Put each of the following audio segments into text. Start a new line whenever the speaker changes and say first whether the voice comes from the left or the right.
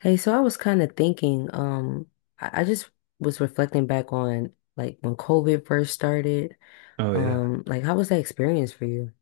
left: Hey, so I was kind of thinking, I just was reflecting back on like when COVID first started.
right: Oh yeah.
left: Like how was that experience for you?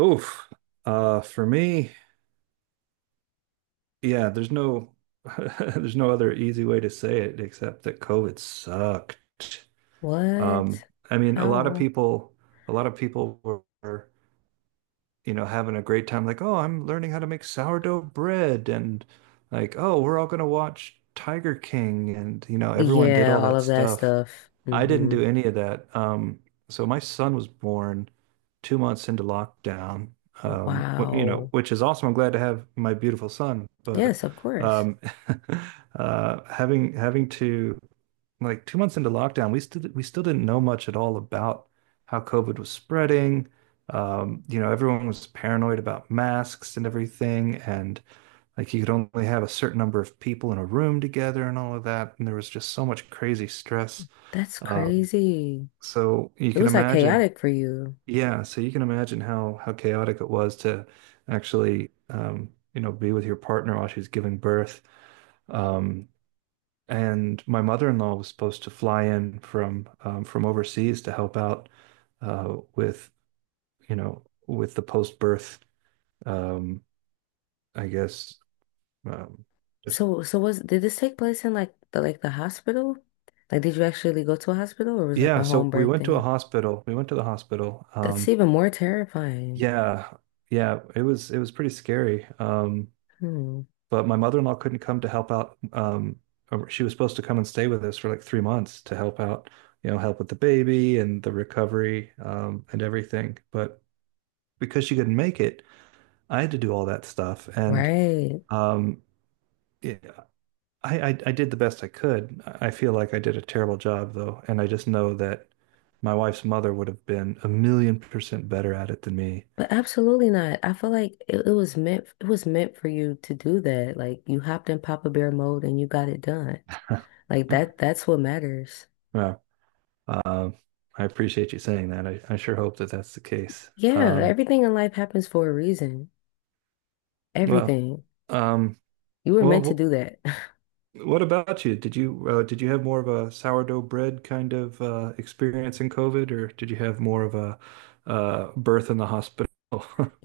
right: Oof. For me, yeah, there's no there's no other easy way to say it except that COVID sucked. Um,
left: What?
right: I mean, a lot of
left: How?
right: people a lot of people were, you know, having a great time like, "Oh, I'm learning how to make sourdough bread." And like, "Oh, we're all going to watch Tiger King." And you know, everyone did
left: Yeah,
right: all
left: all
right: that
left: of that
right: stuff.
left: stuff.
right: I didn't do any of that. So my son was born 2 months into lockdown, you know,
left: Wow.
right: which is awesome. I'm glad to have my beautiful son, but
left: Yes, of course.
right: um, having to like 2 months into lockdown, we still didn't know much at all about how COVID was spreading. You know, everyone was paranoid about masks and everything, and like you could only have a certain number of people in a room together and all of that. And there was just so much crazy stress.
left: That's
right: Um,
left: crazy.
right: so you
left: It
right: can
left: was like
right: imagine,
left: chaotic for you.
right: yeah, so you can imagine how chaotic it was to actually you know, be with your partner while she's giving birth. Um, and my mother-in-law was supposed to fly in from overseas to help out with, you know, with the post-birth um, I guess um, just
left: So was did this take place in like the hospital? Like, did you actually go to a hospital, or was it like
right: yeah,
left: a
right: so
left: home
right: we
left: birth
right: went to a
left: thing?
right: hospital. We went to the hospital.
left: That's even more terrifying.
right: Yeah. Yeah, it was pretty scary.
left: Hmm.
right: But my mother-in-law couldn't come to help out. She was supposed to come and stay with us for like 3 months to help out, you know, help with the baby and the recovery, and everything. But because she couldn't make it, I had to do all that stuff. And
left: Right.
right: um, it, I did the best I could. I feel like I did a terrible job though, and I just know that my wife's mother would have been 1,000,000% better at it than me.
left: But absolutely not. I feel like it was meant for you to do that. Like you hopped in Papa Bear mode and you got it done. Like that's what matters.
right: Well, um, I appreciate you saying that. I sure hope that that's the case.
left: Yeah,
right: Um,
left: everything in life happens for a reason.
right: Well,
left: Everything.
right: um,
left: You were meant to
right: well,
left: do that.
right: what about you? Did you did you have more of a sourdough bread kind of experience in COVID, or did you have more of a birth in the hospital?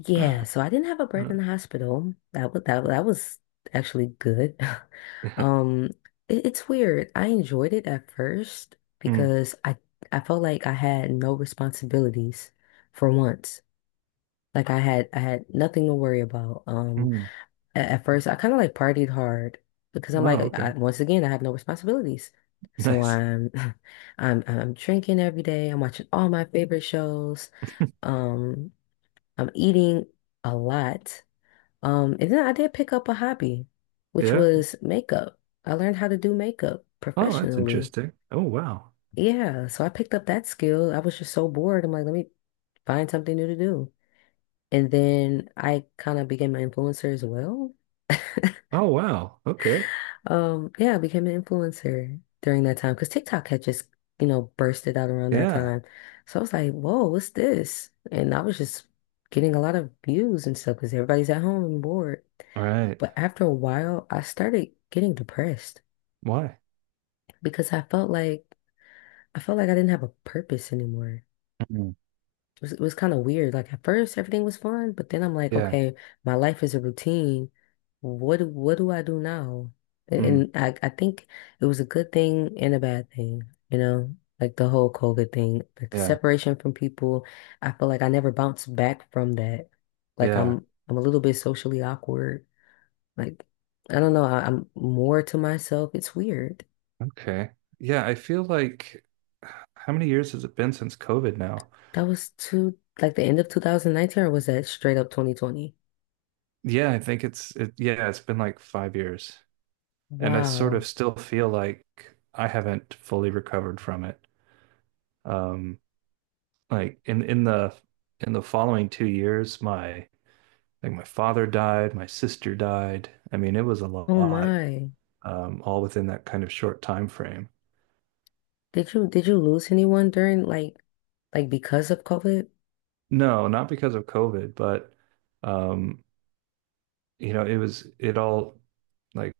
left: Yeah, so I didn't have a birth in the hospital. That was that was actually good.
right: Yeah.
left: Um it's weird. I enjoyed it at first
right: Mm,
left: because I felt like I had no responsibilities for once. Like I had nothing to worry about.
right: mm.
left: First I kind of like partied hard because I'm
right: Wow.
left: like
right: Okay.
left: once again I have no responsibilities. So
right: Nice.
left: I'm I'm drinking every day. I'm watching all my favorite shows. Um, I'm eating a lot. And then I did pick up a hobby, which
right: Yeah.
left: was makeup. I learned how to do makeup
right: Oh, that's
left: professionally.
right: interesting. Oh, wow.
left: Yeah, so I picked up that skill. I was just so bored. I'm like, let me find something new to do. And then I kind of became an influencer as well.
right: Oh, wow. Okay.
left: Yeah, I became an influencer during that time because TikTok had just, you know, bursted out around that
right: Yeah.
left: time. So I was like, whoa, what's this? And I was just getting a lot of views and stuff because everybody's at home and bored.
right: All right.
left: But after a while, I started getting depressed
right: Why?
left: because I felt like I didn't have a purpose anymore.
right: Mm.
left: It was kind of weird. Like at first everything was fun, but then I'm like,
right: Yeah.
left: okay, my life is a routine. What do I do now?
right: Mm.
left: And I think it was a good thing and a bad thing, you know, like the whole COVID thing, like the
right: Yeah.
left: separation from people. I feel like I never bounced back from that. Like
right: Yeah.
left: I'm a little bit socially awkward. Like I don't know, I'm more to myself. It's weird.
right: Okay. Yeah. I feel like how many years has it been since COVID now?
left: That was two like the end of 2019 or was that straight up 2020?
right: Yeah, I think it's it yeah, it's been like 5 years. And I sort
left: Wow.
right: of still feel like I haven't fully recovered from it. Um like in the following 2 years, my father died, my sister died. I mean, it was a
left: Oh
right: lot,
left: my.
right: all within that kind of short time frame.
left: Did you lose anyone during like because of COVID?
right: No, not because of COVID, but um, you know, it was it all like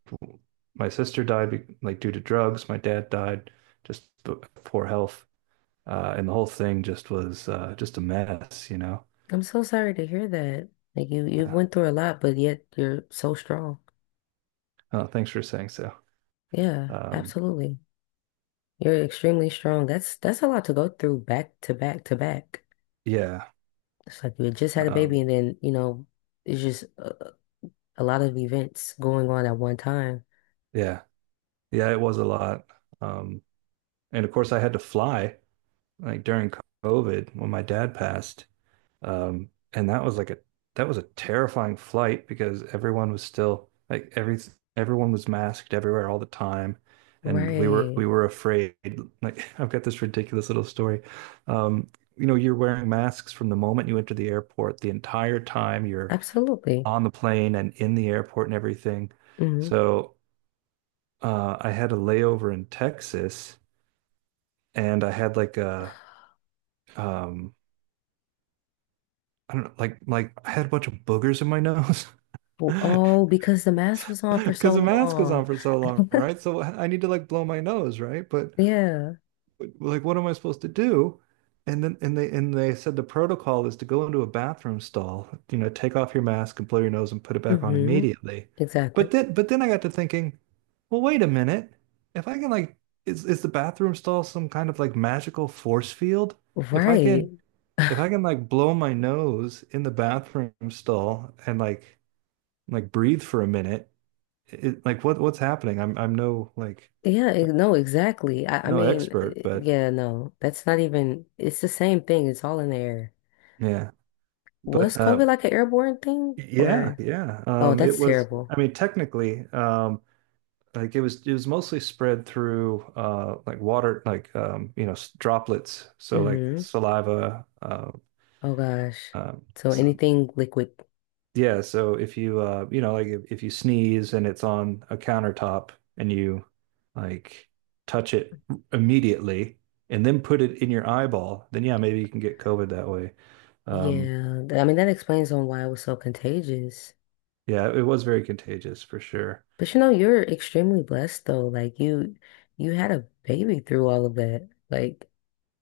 right: my sister died like due to drugs, my dad died just b- poor health. And the whole thing just was just a mess, you know.
left: I'm so sorry to hear that. Like you
right: Yeah.
left: went through a lot, but yet you're so strong.
right: Oh, thanks for saying so.
left: Yeah,
right: Um,
left: absolutely. You're extremely strong. That's a lot to go through back to back to back.
right: yeah,
left: It's like you had just had a
right: um,
left: baby and then, you know, it's just a lot of events going on at one time.
right: yeah, yeah. It was a lot, um, and of course, I had to fly like during COVID when my dad passed. And that was like a that was a terrifying flight because everyone was still everyone was masked everywhere all the time, and we were
left: Right.
right: we were afraid. Like I've got this ridiculous little story. Um, you know, you're wearing masks from the moment you enter the airport, the entire time you're
left: Absolutely.
right: on the plane and in the airport and everything.
left: hmm
right: So I had a layover in Texas, and I had like a um, I don't know, like I had a bunch of boogers in my nose.
left: Well, oh, because the mask was on for so
right: Because the mask goes on
left: long.
right: for so long, right? So I need to like blow my nose, right? But
left: Yeah.
right: like, what am I supposed to do? And they said the protocol is to go into a bathroom stall, you know, take off your mask and blow your nose and put it back on
left: hmm
right: immediately. But
left: Exactly.
right: then but then I got to thinking, well, wait a minute. If I can like, is the bathroom stall some kind of like magical force field? If I
left: Right.
right: can if I can like blow my nose in the bathroom stall and like breathe for a minute like what's happening? I'm no like
left: Yeah, no, exactly. I
right: no
left: mean,
right: expert, but
left: yeah, no, that's not even, it's the same thing. It's all in the air.
right: yeah,
left: Was
right: but
left: COVID like an airborne thing? Or,
right: yeah.
left: oh,
right: It
left: that's
right: was.
left: terrible.
right: I mean, technically, like it was. It was mostly spread through like water, like you know, droplets. So like
left: hmm
right: saliva,
left: Oh gosh.
right: um,
left: So
right: s-
left: anything liquid.
right: yeah, so if you you know like if you sneeze and it's on a countertop and you like touch it immediately and then put it in your eyeball, then yeah, maybe you can get COVID that way. Um
left: Yeah, I mean, that explains on why it was so contagious.
right: yeah, it was very contagious for sure.
left: But you know, you're extremely blessed though. You had a baby through all of that. Like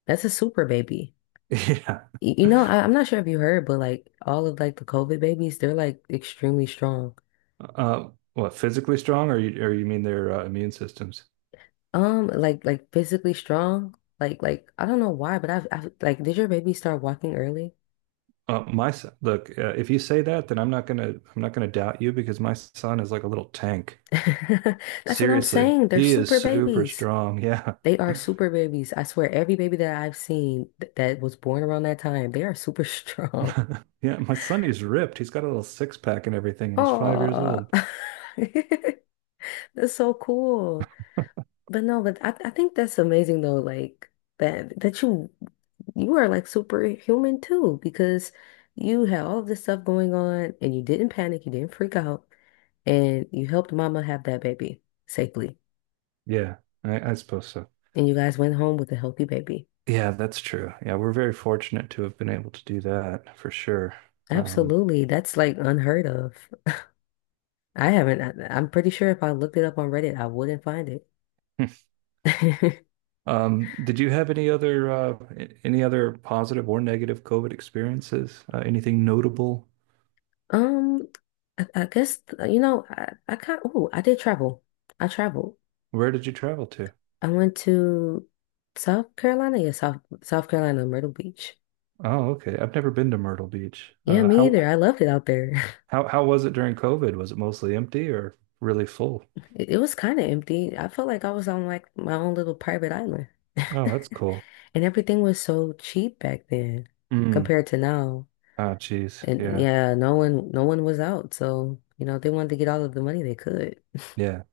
left: that's a super baby.
right: Yeah.
left: You know, I'm not sure if you heard, but like all of like the COVID babies, they're like extremely strong.
right: Uh, what, physically strong or you mean their immune systems?
left: Like physically strong. Like I don't know why, but I've did your baby start walking early?
right: My son, look, if you say that, then I'm not gonna doubt you because my son is like a little tank.
left: That's what I'm
right: Seriously,
left: saying. They're
right: he is
left: super
right: super
left: babies.
right: strong. Yeah.
left: They are super babies. I swear, every baby that I've seen th that was born around that time, they are super strong.
right: Yeah, my son, he's ripped. He's got a little six pack and everything, and he's 5 years
left: Oh,
right: old.
left: that's so cool. But no, but I think that's amazing though, like that that you are like superhuman too, because you had all of this stuff going on and you didn't panic, you didn't freak out, and you helped mama have that baby safely.
right: Yeah, I suppose so.
left: And you guys went home with a healthy baby.
right: Yeah, that's true. Yeah, we're very fortunate to have been able to do that for sure. Um,
left: Absolutely. That's like unheard of. I'm pretty sure if I looked it up on Reddit, I wouldn't find it.
right: did you have any other any other positive or negative COVID experiences? Anything notable?
left: Um, I guess, you know, I kind of, oh, I did travel. I traveled.
right: Where did you travel to?
left: I went to South Carolina, yeah, South Carolina, Myrtle Beach.
right: Oh, okay. I've never been to Myrtle Beach.
left: Yeah,
right: Uh,
left: me
right: how
left: either. I loved it out there.
right: how how was it during COVID? Was it mostly empty or really full?
left: It was kind of empty. I felt like I was on like my own little private island.
right: Oh, that's cool.
left: And everything was so cheap back then
right: Mm.
left: compared to now.
right: Oh, geez.
left: And
right: Yeah.
left: yeah, no one was out, so you know, they wanted to get all of the money they could.
right: Yeah.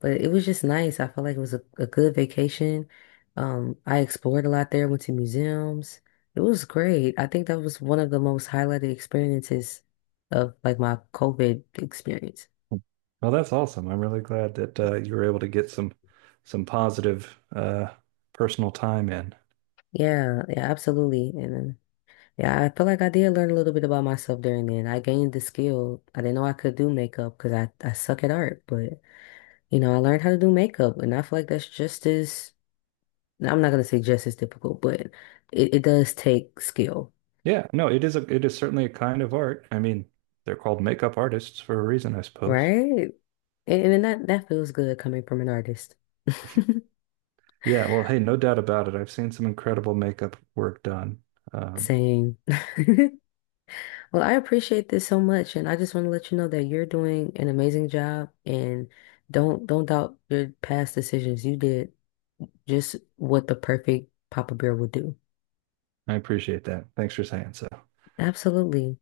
left: But it was just nice. I felt like it was a good vacation. I explored a lot there, went to museums. It was great. I think that was one of the most highlighted experiences of like my COVID experience.
right: Well, that's awesome. I'm really glad that you were able to get some positive personal time in.
left: Yeah, yeah, absolutely. And then, yeah, I feel like I did learn a little bit about myself during then. I gained the skill. I didn't know I could do makeup because I suck at art, but you know, I learned how to do makeup and I feel like I'm not gonna say just as difficult, but it does take skill,
right: Yeah, no, it is certainly a kind of art. I mean, they're called makeup artists for a reason, I suppose.
left: right? And, and that feels good coming from an artist.
right: Yeah, well, hey, no doubt about it. I've seen some incredible makeup work done. Um,
left: Same. Well, I appreciate this so much, and I just want to let you know that you're doing an amazing job, and don't doubt your past decisions. You did just what the perfect Papa Bear would do.
right: I appreciate that. Thanks for saying so.
left: Absolutely.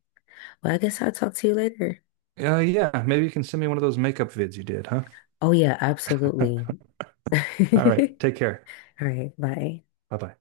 left: Well, I guess I'll talk to you later.
right: Yeah, maybe you can send me one of those makeup vids you did, huh?
left: Oh yeah, absolutely. All
right: All right, take care.
left: right, bye.
right: Bye bye.